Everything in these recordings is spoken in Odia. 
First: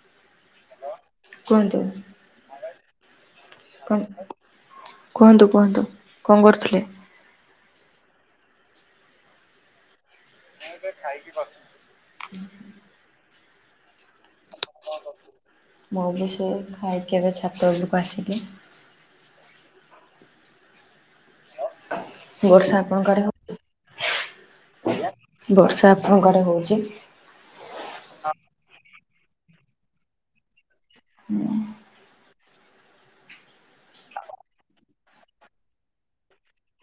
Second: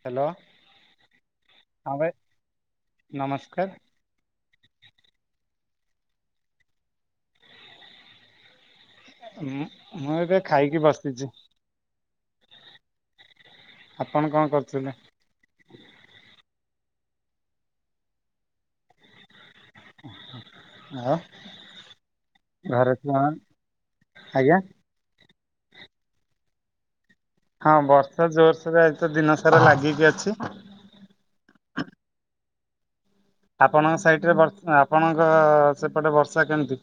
ହ୍ୟାଲୋ କୁହନ୍ତୁ ହଁ ଭାଇ ନମସ୍କାର। କଣ କୁହନ୍ତୁ କୁହନ୍ତୁ କଣ କରୁଥିଲେ? ମ ମୁଁ ଏବେ ଖାଇକି ବସିଚି। ଆପଣ କଣ କରୁଥିଲେ? ମୁଁ ବି ସେଇ ଖାଇକି ଏବେ ଛାତ ଉପରକୁ ଆସିଲି। ଆଉ ବର୍ଷା ଘରେ ଆପଣଙ୍କ ଆଡେ ଛୁଆ, ଆଜ୍ଞା? ବର୍ଷା ଆପଣଙ୍କ ଆଡେ ହଉଚି? ହଁ ବର୍ଷା ଜୋରସୋରେ ଆଜି ତ ଦିନ ସାରା ଲାଗିକି ଅଛି। [inaudible] ଆପଣଙ୍କ ସାଇଟରେ ବର୍ଷା ଆପଣଙ୍କ ସେପଟେ ବର୍ଷା କେମିତି?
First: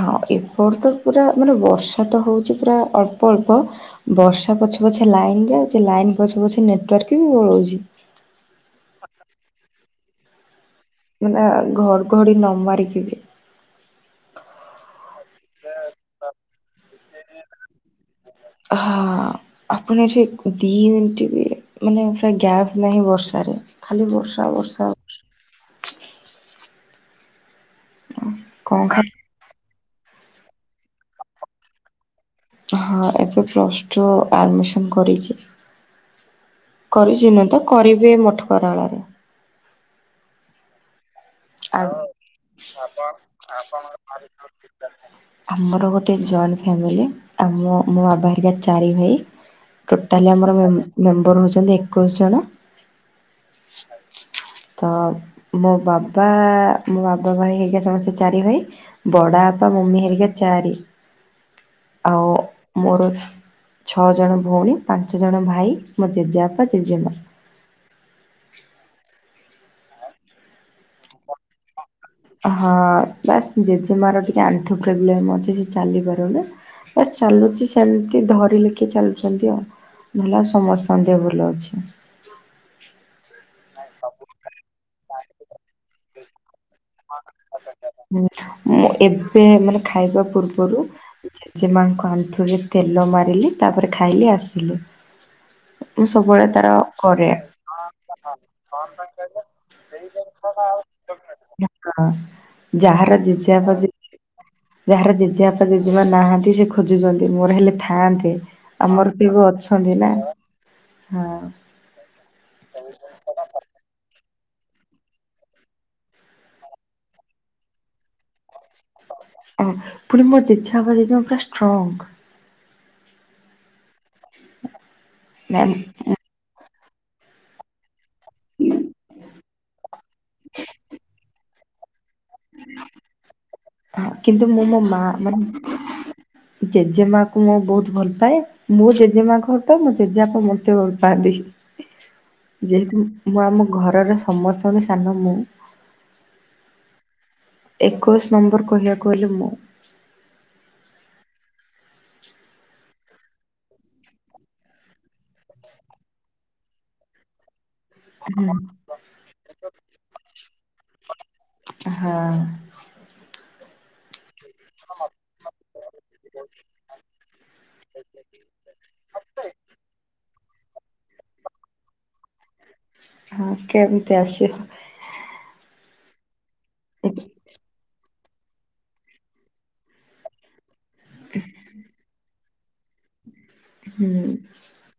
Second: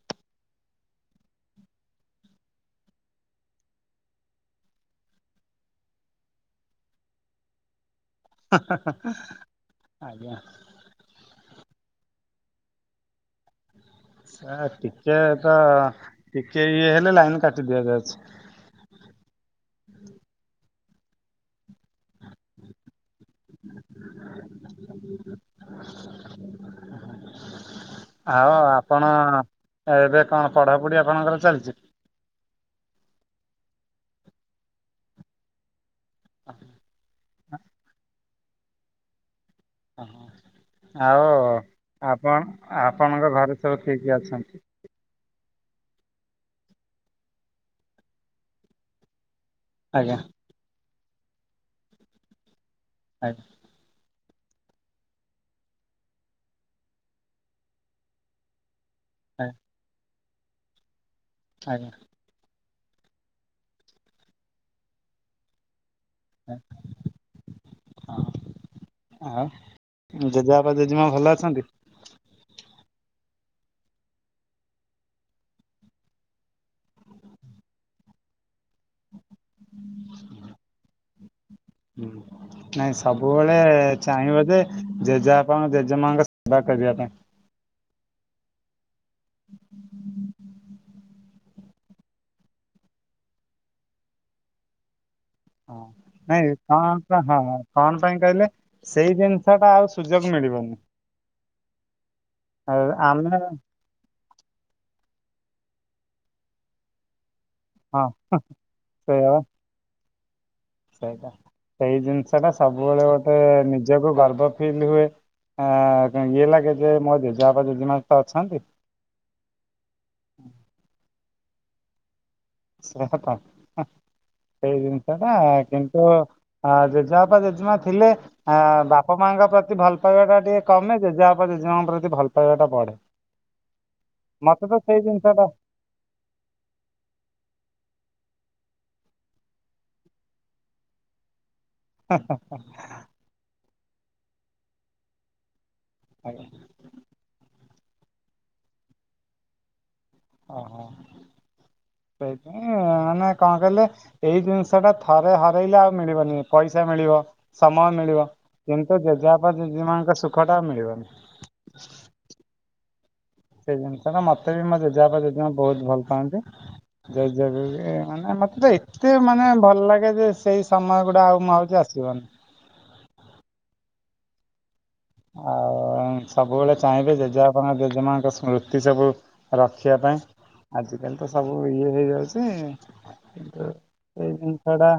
ହଁ ଏପଟ ତ ପୁରା ମାନେ ବର୍ଷା ତ ହେଉଛି ପୁରା ଅଳ୍ପ ଅଳ୍ପ। ବର୍ଷା ପଛେ ପଛେ ଲାଇନ ଯାଉଛି ଲାଇନ ପଛ ପଛେ ନେଟୱାର୍କ ବି ବଳଉଛି। ହା ହା ଆଜ୍ଞା ମାନେ ଘଡଘଡି ନ ମାରିକି ବି। ଆ ଟିକେ ତ ଟିକେ ଇଏ ହେଲେ ଲାଇନ କାଟି ଦିଆଯାଉଛି। ହଁ। ଆପଣ ଏଠି ଦି ମିଣ୍ଟବି ମାନେ ପୁରା ଗ୍ୟାପ୍ ନାହିଁ ବର୍ଷାରେ। ଖାଲି ବର୍ଷା ବର୍ଷା। ଆଉ କଣ ଖା ଆପଣ ଏବେ କଣ ପଢ଼ାପଢ଼ି ଆପଣଙ୍କର ଚାଲିଛି ହଁ ଏବେ ପ୍ଲସ୍ ଟୁ ଆଡ଼ମିସନ୍ କରିଛି। କରିଚି ନୁହେଁ ତ କରିବି ଏ ମଠକରଳାରେ। ଓ ଆଉ ଆଉ ଆପଣ ଆପଣଙ୍କ ଘରେ ସବୁ କିଏ କିଏ ଅଛନ୍ତି? ଆମର ଗୋଟେ ଜଏଣ୍ଟ ଫ୍ୟାମିଲି। ଆଉ ମୋ ମୋ ବାପା ହେରିକା ଚାରି ଭାଇ। ଆଜ୍ଞା ଟୋଟାଲି ଆମର ମେମ୍ବର ହଉଛନ୍ତି ଏକୋଇଶି ଜଣ। ଆଜ୍ଞା। ତ ମୋ ବାବ ବା ମୋ ବାବା ଭାଇ ହେରିକା ସମସ୍ତେ ଚାରି ଭାଇ ବଡ଼ ଆଜ୍ଞା ବାପା ମମି ହେରିକା ଚାରି ଆଜ୍ଞା। ଆଉ ମୋର ଛଅ ଜଣ ଭଉଣୀ ପାଞ୍ଚଜଣ ଭାଇ। ମୋ ଜେଜେବାପା ଜେଜେମା ହଁ ଆଉ ଜେଜେବାପା ଜେଜେମା ଭଲ ଅଛନ୍ତି? ହଁ ବାସ୍ ଜେଜେମାାର ଟିକେ ଆଣ୍ଠୁ ପ୍ରୋବ୍ଲେମ୍ ଅଛି ସେ ଚାଲିପାରୁନି। ବାସ୍ ଚାଲୁଛି ସେମିତି ଧରିଲେ କିଏ ଚାଲ ସେମିତି ଆଉ ଭଲ ସମସ୍ତଙ୍କ ନ୍ଦେହ ଭଲ ଅଛି। ନାଇଁ ସବୁବେଳେ ଚାହିଁବ ଯେ ଜେଜେବାପାଙ୍କ ଜେଜେ ମାଙ୍କ ସେବା କରିବା ପାଇଁ। ଏବେ ମାନେ ଖାଇବା ପୂର୍ବରୁ ଜେଜେମାଙ୍କ ଆଣ୍ଠୁରେ ତେଲ ମାରିଲି ତାପରେ ଖାଇଲି ଆସିଲି। ହଁ ମୁଁ ସବୁବେଳେ ନାଇଁ ତାର କଣ ପାଇଁ କରେ ହଁ କଣ ପାଇଁ କହିଲେ ସେଇ ଜିନିଷ ଟା ଆଉ ସୁଯୋଗ ମିଳିବନି। ଆଜ୍ଞା ହଁ ଆଉ ଯାହାର ଆମେ ଜେଜେବାପା ଜେଜେ ଯାହାର ଜେଜେବାପା ଜେଜେମା ନାହାନ୍ତି ସେ ଖୋଜୁଛନ୍ତି ମୋର ହେଲେ ଥା ହଁ ଥାଆନ୍ତେ ଆମର ସେଇଆ କି ବା ଅଛନ୍ତି ନା ସେଇଟା ହଁ। ସେଇ ଜିନିଷ ଟା ସବୁବେଳେ ଗୋଟେ ନିଜକୁ ଗର୍ବ ଫିଲ୍ ହୁଏ ଆ ଇଏ ଲାଗେ ଯେ ମୋ ଜେଜେବାପା ଜେଜେମା ତ ଅଛନ୍ତି ଅଁ ପୁଣି ମୋ ଜେଜେବାପା ଜେଜେମା ପୁରା ଷ୍ଟ୍ରଙ୍ଗ। ସେଇଟା ତ ସେଇ ଜିନିଷ ଟା ମ୍ୟାମ୍ କିନ୍ତୁ ହ ଜେଜେମାପା ଜେଜେମା ଥିଲେ ଆ ବାପା ମାଙ୍କ ପ୍ରତି ଭଲ ପାଇବା ଟା ଟିକେ କମେ ଜେଜେବାପା ଜେଜେମା ଙ୍କ ପ୍ରତି ଭଲ ଭଲପାଇବାଟା ବଢେ ହଁ, କିନ୍ତୁ ମୁଁ ମତେ ମୋ ତ ମା ସେଇ ଜିନିଷ ମାନେ ଟା ଜେଜେମା କୁ ମୁଁ ବହୁତ ଭଲ ପାଏ। ମୋ ଜେଜେମା କୁ ତ ମୋ ଜେଜେବାପା ମତେ ଭଲପାନ୍ତି। ଯେହେତୁ ମୁଁ ଆମ ଘରର ସମସ୍ତଙ୍କଠୁ ସାନ ମୁଁ ହଉ। ଏକୋଇଶ ନମ୍ବର କହିବାକୁ ଗଲେ ମୁଁ। ଓହୋ ସେଇତ ଉଁ ମାନେ କଣ କହିଲେ ଏଇ ଜିନିଷ ଟା ଥରେ ହରେଇଲେ ଆଉ ମିଳିବନି ପଇସା ମିଳିବ ସମୟ ମିଳିବ ହୁଁ। କିନ୍ତୁ ଜେଜେବାପା ଜେଜେମାନଙ୍କ ସୁଖ ଟା ଆଉ ମିଳିବନି। ହଁ। ସେଇ ଜିନିଷ ଟା ମତେ ବି ମୋ ଜେଜେବାପା ଜେଜେମା ବହୁତ ଭଲ ପାଆନ୍ତି। ସେଇ ଜେଗୁ ଯେ ମାନେ ମତେ ତ ଏତେ ମାନେ ଭଲ ଲାଗେ ଯେ ସେଇ ସମୟ ଗୁଡା ଆଉ ମୁଁ ଆଉ ସେ ଆସିବ ନି। ହଁ କେମିତି ଆସିବ? ଆଉ ସବୁବେଳେ ଚାହିଁବେ ଜେଜା। ଆପଣ ଜେଜେମାଙ୍କ ସ୍ମୃତି ସବୁ ରଖିବା ପାଇଁ ଆଜିକାଲି ତ ସବୁ। ଇଏ ହେଇଯାଉଛି ହୁଁ। ଏଇ ଜିନିଷ ଟା।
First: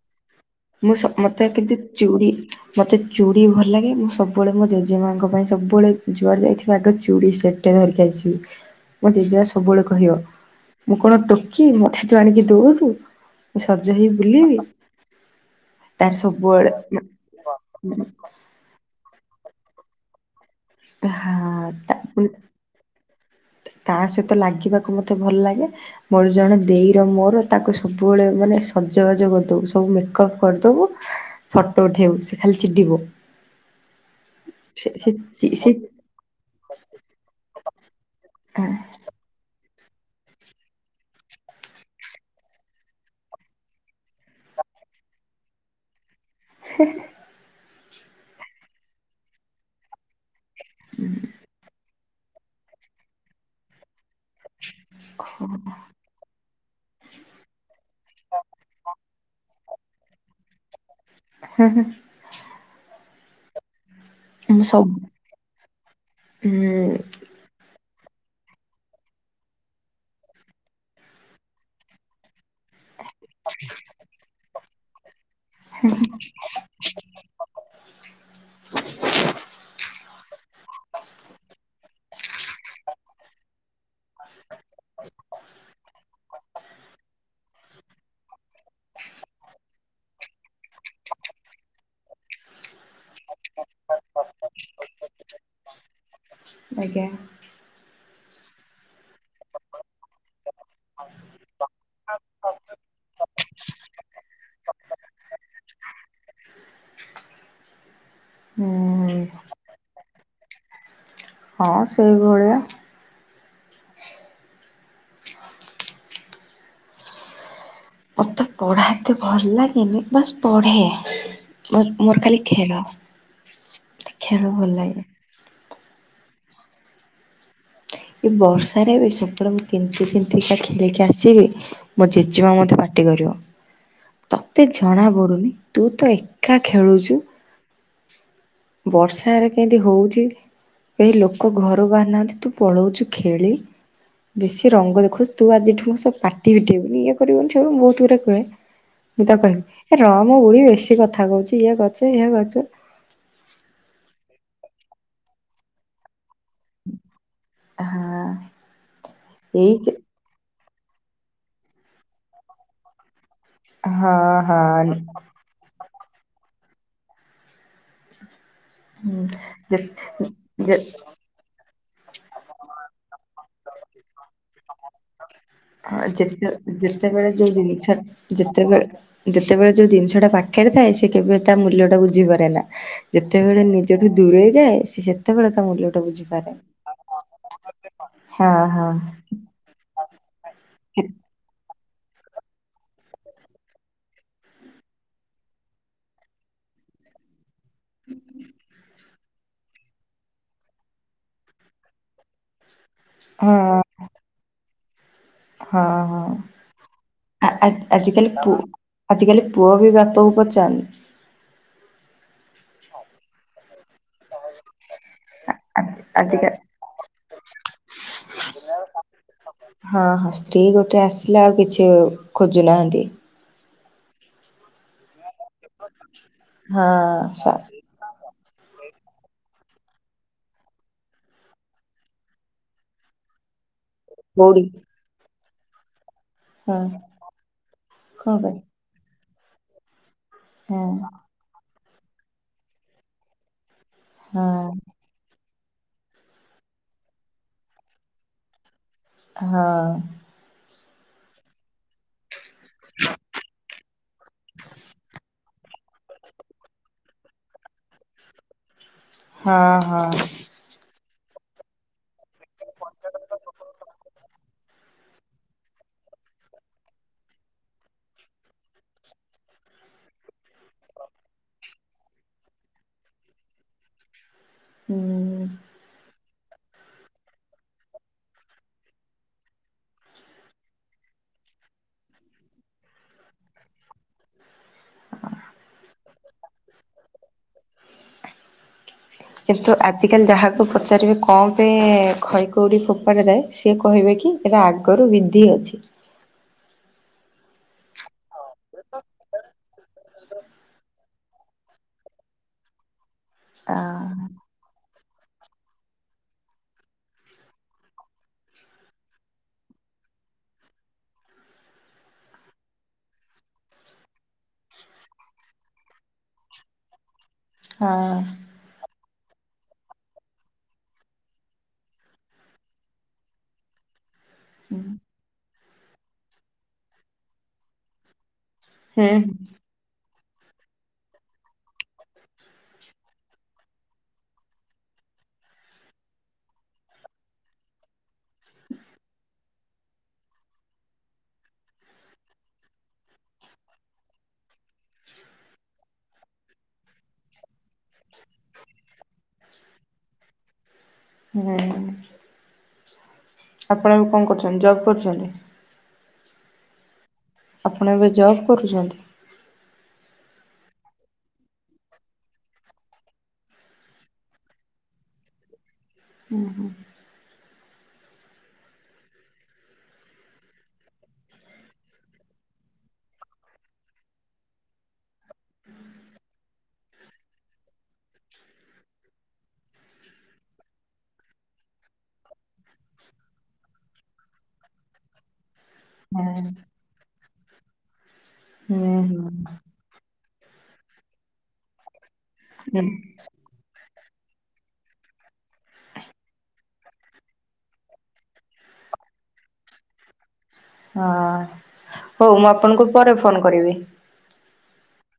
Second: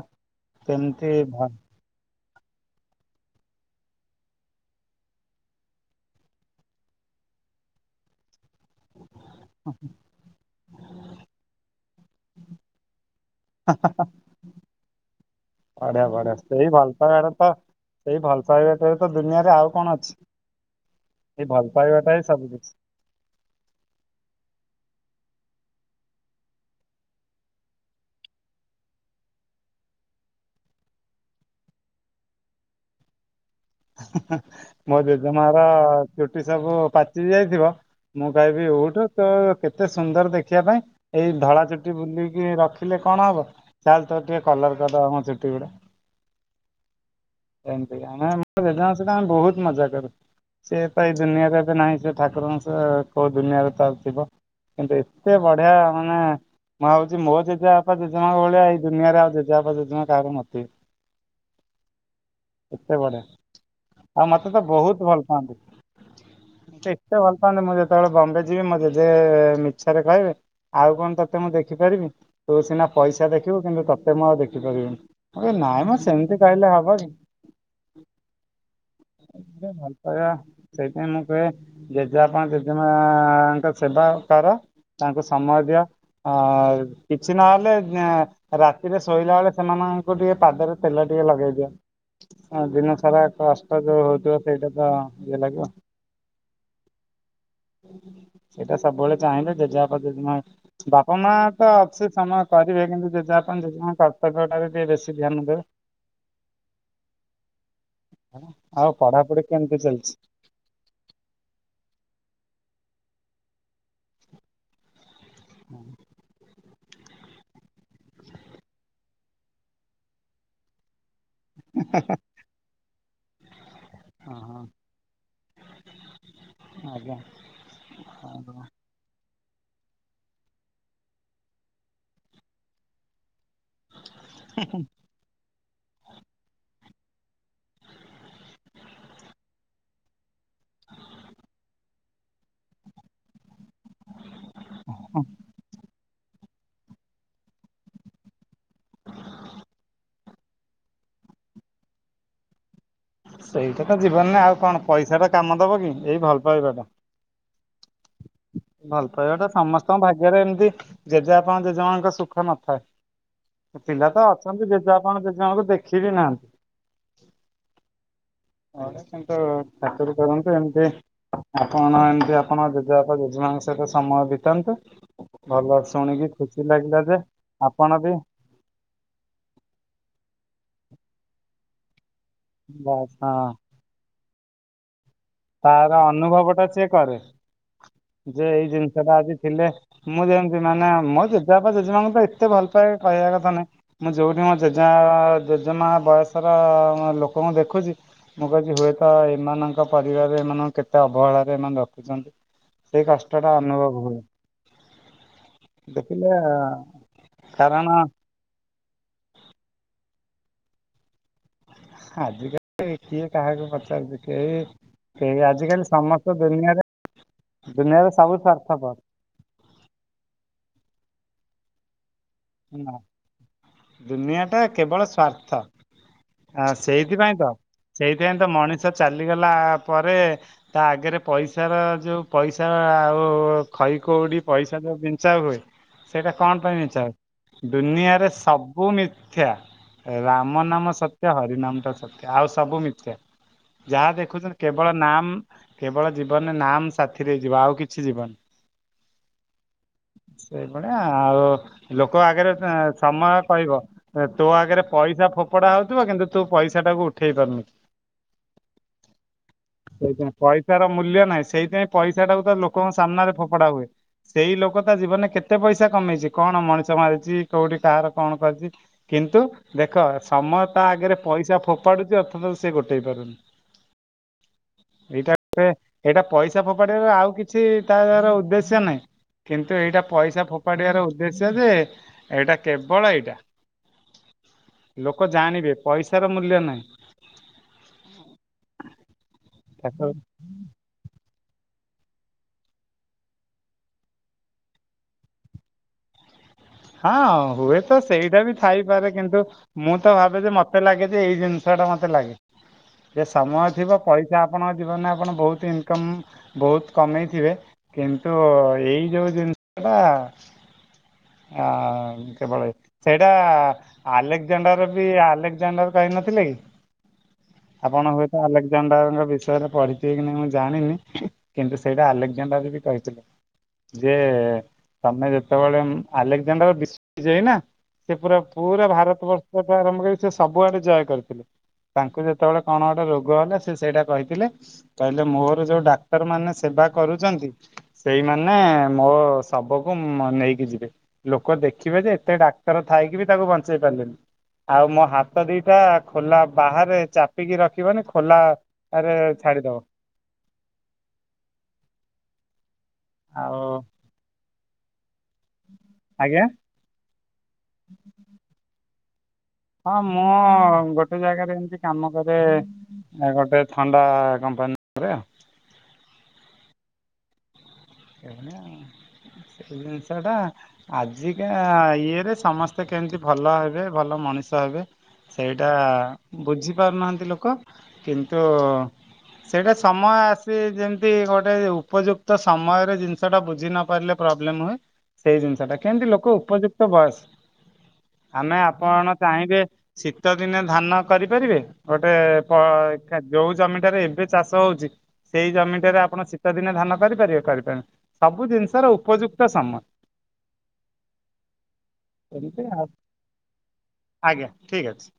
ମୁଁ କେମିତି [unintelligible] ଭ ମୋତେ କିନ୍ତୁ ଚୁଡ଼ି ମୋତେ ଚୁଡ଼ି ଭଲ ଲାଗେ ମୁଁ ସବୁବେଳେ ମୋ ଜେଜେ ମାଆଙ୍କ ପାଇଁ ସବୁବେଳେ ଯୁଆଡ଼େ ଯାଇଥିବି ଆଗେ ଚୁଡ଼ି ସେଟ୍ ଧରିକି ଆସିବି ମୋ ଜେଜେମା ସବୁବେଳେ କହିବ ମୁଁ କଣ ଟୋକି ମୋତେ ତୁ ଆଣିକି ଦଉଛୁ ସଜ ହେଇ ବୁଲିବି ବଢିଆ ତାର ବଢ଼ିଆ ସେଇ ସବୁଆଡେ ଭଲ ପାଇବାଟା ତ ସେଇ ଭଲ ପାଇବା ବ୍ୟତୀତ ଦୁନିଆରେ ଆଉ କଣ ଅଛି ସେ ହଁ ଭଲ ତା ପାଇବାଟା ହିଁ ସବୁ କିଛି ତା ସହିତ ଲାଗିବାକୁ ମୋତେ ଭଲ ଲାଗେ ମୋର ଜଣେ ଦେଇର ମୋର ତାକୁ ସବୁବେଳେ ମାନେ ସଜବାଜ କରିଦେବୁ ସବୁ ମେକଅପ୍ କରିଦେବୁ ଫଟୋ ଉଠେଇବୁ ସେ ଖାଲି ଚିଡିବ ହଁ ହଁ ସେ ମୋ ସେ ଚି ଜେଜେମାର ସେ ଚୁଟି ସବୁ ପାଚି ଯାଇଥିବ ମୁଁ ଗାାଇବିି ଉଉଠୁ ତ କେତେ ସୁନ୍ଦର ଦେଖିବା ପାଇଁ ଏଇ ଧଳା ଚୁଟି ବୁଲିକି ରଖିଲେ କଣ ହବ ଚାଲ ତୋର ଟିକେ କଲର କରିଦେବା ମ ଚୁଟି ଗୁଡା ହେ ହେ ଏମିତି ଆମେ ଆମ ଜେଜେମାଙ୍କ ସହିତ ଆମେ ବହୁତ ମଜା କରୁ ସେ ତ ଏ ଦୁନିଆରେ ଏବେ ନାହିଁ ସେ ଠାକୁରଙ୍କ ସେ କୋଉ ଦୁନିଆରେ ତ ଥିବ ଏତେ ବଢିଆ ମାନେ ମୁଁ ଭାବୁଛି ମୋ ଜେଜେ ବାପା ଜେଜେମା ଭଳିଆ ଏଇ ଦୁନିଆରେ ଆଉ ଜେଜେ ବାପା ଜେଜେମା କାହାର ନଥିବେ ହୁଁ ହୁଁ ଏତେ ବଢିଆ ଆଉ ମୋତେ ତ ମୁଁ ସବୁ ବହୁତ ଭଲ ହୁଁ ପାଆନ୍ତି ଏତେ ଭଲ କହନ୍ତ ମୁଁ ଯେତେବେଳେ ବମ୍ବେ ଯିବି ମୋ ଜେଜେ ମିଛରେ କହିବେ ଆଉ କଣ ତୋତେ ମୁଁ ଦେଖିପାରିବି ତୁ ସିନା ପଇସା ଦେଖିବୁ କିନ୍ତୁ ତୋତେ ମୁଁ ଆଉ ଦେଖି ପାରିବିନି ନାଇଁ ମ ସେମିତି କହିଲେ ହବ କି? ହ [unintelligible] ଭଲ ପାଇବା ସେଇଥି ପାଇଁ ମୁଁ କହେ ଜେଜେବାପା ଜେଜେମା ହାଁ ସେବା କର ତାଙ୍କୁ ସମୟ ଦିଅ କିଛି ନହେଲେ ଏଁ ରାତିରେ ଶୋଇଲା ବେଳେ ସେମାନଙ୍କୁ ଟିକେ ପାଦରେ ତେଲ ଟିକେ ଲଗେଇ ଦିଅ ହଁ ଦିନ ସାରା କଷ୍ଟ ଯୋଉ ହଉଥିବ ସେଇଟା ତ ଇଏ ଲାଗିବ ଆଜ୍ଞା ସେଇଟା ସବୁବେଳେ ଚାହିଁଲେ ଜେଜୋପା ଜେଜେ ମା- ବାପା ମା ତ ଅଛି ସମୟ କରିବେ କିନ୍ତୁ ଜେଜେ ବାପା ଜେଜେ ମା ଙ୍କ କର୍ତ୍ତବ୍ୟଟା କୁ ଟିକେ ବେଶୀ ଧ୍ୟାନ ଦେବେ। ଆଉ ହୁଁ ପଢାପଢି କେମିତି ଚାଲିଛି? ହଁ ସେଇଭଳିଆ ମୋତେ ପଢ଼ାଏତେ ଭଲ ଲାଗେନି ବାସ୍ ପଢ଼େ ମ ମୋର ଖାଲି ଖେଳ ହଁ ଖେଳ ହଁ ଭଲ ଲାଗେ ଆଜ୍ଞା ଏଇ ବର୍ଷାରେ ବି ସତରେ ମୁଁ ତିନ୍ତି ତିନ୍ତିକା ଖେଳିକି ଆସିବି ମୋ ଜେଜେମା ମତେ ପାଟି କରିବ ତୋତେ ଜଣା ପଡୁନି ତୁ ତ ଏକା ଖେଳୁଛୁ ବର୍ଷାରେ କେମିତି ହଉଛି କେହି ଲୋକ ଘରୁ ବାହାରିନାହାନ୍ତି ତୁ ପଳଉଛୁ ଖେଳି ବେଶୀ ରଙ୍ଗ ଦେଖୁଛୁ ତୁ ଆଜିଠୁ ସେ ପା- [unintelligible] କରିବନି ମୁଁ ଯଉଟା କୁହେ ମୁଁ ତାକୁ କହିବି ଏ ରମ ବୁଢ଼ି ବେଶୀ କଥା କହୁଛି ଇଏ କରଚୁ ସେଇୟା କରୁଛୁ ସେଇଟା ତ ଜୀବନରେ ଆଉ କଣ ପଇସା ଟା କାମ ଦବ କି ଏଇ ଭଲ ପାଇବା ହଁ। ଭଲ ପାଇବାଟା ଏଇ ସମସ୍ତଙ୍କ ଭାଗ୍ୟରେ ଏମିତି ଜେଜେବାପାଙ୍କ ଜେଜେମାଙ୍କ ସୁଖ ନଥାଏ। ପିଲା ତ ହଁ ଅଛନ୍ତି ହଁ ଜେଜେବାପାଙ୍କୁ ଜେଜେମାଙ୍କୁ ଦେଖିବି ନାହାନ୍ତି। ହଁ କିନ୍ତୁ ଯେ ଚାକରୀ କରନ୍ତୁ ଯେ ଏମତି ଆପଣ ଏମିତି ଆପଣ ଜେଜେବାପା ଜେଜେମାଙ୍କ ସହିତ ସମୟ ବିତାନ୍ତୁ। ଭଲ ହଁ ଶୁଣିକି ଯେତେ ଖୁସି ଲାଗିଲା ଯେ ଯେତେବେଳେ ଯଉ ଜିନିଷ ଆପଣ ବି ଯେତେବେଳେ ଯେତେବେଳେ ଯୋଉ ଜିନିଷଟା ପାଖରେ ଥାଏ ସେ କେବେ ତା ମୂଲ୍ୟ ଟା ବୁଝିପା ଯେତେବେଳେ ନିଜଠୁ ଦୂରେଇ ଯାଏ ସେ ସେତେବେଳେ ତା ତାର ମୂଲ୍ୟଟା ବୁଝିପାରେ। ଅନୁଭବ ଟା ସିଏ କରେ ଯେ ହଁ ଏଇ ହଁ। ଜିନିଷ ଟା ଆଜି ଥିଲେ ମୁଁ ଯେମିତି ମାନେ ମୋ ଜେଜେବାପା ଜେଜେମାଙ୍କୁ ତ ଏତେ ଭଲ ପାଏ କହିବା କଥା ନାଇଁ। ମୁଁ ଯୋଉଠି ମୋ ଜେଜେ ମା ଯୋଜନା ବୟସର ଲୋକଙ୍କୁ ଦେଖ ଦେଖୁଛି, ମୁଁ କ ହୁଏତ ଏମାନଙ୍କ ପରିବାର ଏମାନଙ୍କୁ କେତେ ଅବହେଳାରେ ଏମାନେ ରଖୁଛନ୍ତି ସେଇ କଷ୍ଟ ହଁ ଟା ଅନୁଭବ ହୁଏ। ହଁ ଦେଖିଲେ ହଁ କାରଣ ଆଜିିକାଲି ପ ଆଜିକାଲି ପୁଅ ବି ବାପାକୁ ପଚାରୁନି। ଆଜିକାଲି କିଏ କାହାକୁ ପଚାରୁଚି ଏଇ ଏ ଆ ଆଜିକାଲି ସମସ୍ତ ଆଜିକା ଦୁନିଆରେ ଦୁନିଆରେ ସବୁ ସ୍ୱାର୍ଥ ପର। ହଁ ହଁ ସ୍ତ୍ରୀ ଗୋଟେ ଆସିଲା ଆଉ କିଛି ନା ଖୋଜୁନାହାନ୍ତି। ଦୁନିଆ ଟା କେବଳ ସ୍ଵାର୍ଥ। ଆ ହଁ ସେଇଥିପାଇଁ ତ ସା ସେଇଥିପାଇଁ ତ ମଣିଷ ଚାଲିଗଲା ପରେ ତା ଆଗରେ ପଇସାର ଯେଉ ପଇସା ଆଉ ଖଇ କଉଡ଼ି କୋଉଠି ପଇସା ଯୋଉ ବିଞ୍ଚା ହୁଏ ସେଇଟା କଣ ହଁ ପାଇଁ ବିଞ୍ଚା ହୁଏ? ଦୁନିଆରେ କଣ ପାଇଁ ସବୁ ସବୁ ମିଥ୍ୟା ରାମ ହଁ ନାମ ସତ୍ୟ ହରିନାମ ଟା ସତ୍ୟ ଆଉ ସବୁ ମିଥ୍ୟା ଯାହା ଦେଖୁଛନ୍ତି ହଁ କେବଳ ନାମ କେବଳ ଜୀବନରେ ନାମ ସାଥିରେ ଯିବ ଆଉ କିଛି ଯିବନି। ହଁ। ସେଇଭଳିଆ ଆଉ ଲୋକ ଆଗରେ ସମୟ କହିବ ତୋ ଆଗରେ ପଇସା ଫୋପଡା ହଉଥିବ କିନ୍ତୁ ତୁ ପଇସା ଟାକୁ ଉଠେଇ ପାରୁନି ହଁ ହଁ ଆଜ୍ଞା। ପଇସାର ମୂଲ୍ୟ ନାହିଁ ସେଇଥିପାଇଁ ପଇସା ଟାକୁ ତ ଲୋକଙ୍କ ସାମ୍ନାରେ ଫୋପଡା ହୁଏ। ସେଇ ଲୋକ ତା ଜୀବନରେ କେତେ ପଇସା କମେଇଛି କଣ ମଣିଷ ମାରିଛି କୋଉଠି କାହାର କଣ କରିଛି? କିନ୍ତୁ ଦେଖ ସମୟ ତା ଆଗରେ ପଇସା ଫୋପାଡୁଛି ଅର୍ଥ ତ ସେ ଗୋଟେଇ ପାରୁନି। ଏଇଟା ହୁଁ ଏଇଟା ପଇସା। ଚା ଫୋପାଡି ଆଉ କିଛି ତାର ଉଦ୍ଦେଶ୍ୟ ନାହିଁ। କିନ୍ତୁ ଏଇଟା ପଇସା ଫୋପାଡିବାର ଉଦ୍ଦେଶ୍ୟ ଯେ ଏଇଟା କେବଳ ଏଇଟା ଲୋକ ଜାଣିବେ। ପଇସାର ମୂଲ୍ୟ ନାହିଁ ତାକୁ ତାକୁ ପଚାରିବେ କଣ ପାଇଁ ଖଇ କଉଡ଼ି ଫୋପଡ଼ା ଯାଏ ସିଏ କହିବେ କି ଏଇଟା ଆଗରୁ ବିଧି ଅଛି। ହଁ ହୁଏ ତ ସେଇଟା ବି ଥାଇପାରେ କିନ୍ତୁ ମୁଁ ତ ଭାବେ ଯେ ମତେ ଲାଗେ ଯେ ଏଇ ଜିନିଷ ଟା ମତେ ଲାଗେ ଯେ ସମୟ ଆ ଥିବ ପଇସା। ଆପଣଙ୍କ ଜୀବନରେ ଆପଣ ବହୁତ ଇନକମ୍ ବହୁତ କମେଇଥିବେ। କିନ୍ତୁ ଏଇ ଯୋଉ ଜିନିଷ ଟା କେବେଳ ସେଇଟା ଆଲେକ୍ଜାଣ୍ଡର ବି ଆଲେକ୍ଜାଣ୍ଡର କହିନଥିଲେ କି? ଆପଣ ହଁ ହୁଏତ ଆଲେକ ବିଷୟରେ ପଢିଥିବ କି ନା ମୁଁ ଜାଣିନି କିନ୍ତୁ ସେଇଟା ଆଲେକଜାଣ୍ଡାର ବି କହିଥିଲେ। ଯେ ତମେ ଯେତେବେଳେ ଆଲେକଜାଣ୍ଡର ବି ବିଜୟ ନା ସେ ପୁରା ପୁରା ହୁଁ ଭାରତ ବର୍ଷ ଆରମ୍ଭ କରି ସେ ସବୁଆଡେ ଜୟ କରିଥିଲେ। ତାଙ୍କୁ ଯେତେବେଳେ କଣ ଗୋଟେ ରୋଗ ହେଲା ସେ ସେଇଟା କହିଥିଲେ। କହିଲେ ମୋର ଯୋଉ ଡାକ୍ତର ମାନେ ସେବା କରୁଛନ୍ତି ସେଇମାନେ ମୋ ଶବକୁ ଉଁ ନେଇକି ଯିବେ। ଲୋକ ଦେଖିବେ ଯେ ଏତେ ଡାକ୍ତର ଥାଇକି ବି ତାକୁ ବଞ୍ଚେଇ ପାରିଲେନି। ଆଉ ମୋ ହାତ ଦିଇଟା ଖୋଲା ବାହାରେ ଚାପିକି ରଖିବନି ଖୋଲା ରେ ଛାଡ଼ିଦବ। ହୁଁ। ଆଉ ଆପଣ ଏବେ କଣ କରୁଛନ୍ତି ଜବ୍ କରୁଛନ୍ତି? ଆଜ୍ଞା। ଆପଣ ଏବେ ଜବ୍ କରୁଛନ୍ତି? ହଁ ମୁଁ ଗୋଟେ ଜାଗାରେ ଏମତି କାମ କରେ। ଆ ଗୋଟେ ଥଣ୍ଡା କମ୍ପାନୀରେ। ଉଁ ହୁଁ। ଏଇ ଭଳିଆ ଆଉ [inaudible] ସେଇ ଜିନିଷଟା। ଆଜିକା ଇଏରେ ସମସ୍ତେ କେମିତି ଭଲ ହେବେ ଭଲ ମଣିଷ ହେବେ ସେଇଟା ବୁଝି ପାରୁନାହାନ୍ତି ଲୋକ କିନ୍ତୁ ସେଇଟା ସମୟ ଆସି ଯେମିତି ଗୋଟେ ଉପଯୁକ୍ତ ସମୟ ସେଇ ଜିନିଷ ଟା ବୁଝି ନ ପାରିଲେ ପ୍ରୋବ୍ଲେମ୍ ହୁଏ ସେଇ ଜିନିଷ ଟା କେମିତି ହୁଁ ଲୋକ ଉପଯୁକ୍ତ ବସ୍ ଆମେ ହୁଁ ଆପଣ ଚାହିଁବେ ଶୀତ ଦିନେ ଧାନ କରିପାରିବେ ଗୋଟେ କ ହଁ। ଖ [inaudible] ଯୋଉ ଜମିଟାରେ ଏବେ ଚାଷ ହଉଛି ସେଇ ଜମିଟାରେ ଆପଣ ଶୀତ ଦିନେ ଧାନ କରିପାରିବେ କରିପା ସବୁ ଜିନିଷର ଉପଯୁକ୍ତ ସମସ୍ତ। ହଁ ହଉ ମୁଁ ଏମିତି ଆଉ ଆପଣଙ୍କୁ ପରେ ଫୋନ କରିବି। ଆଜ୍ଞା ଠିକ୍ ଅଛି।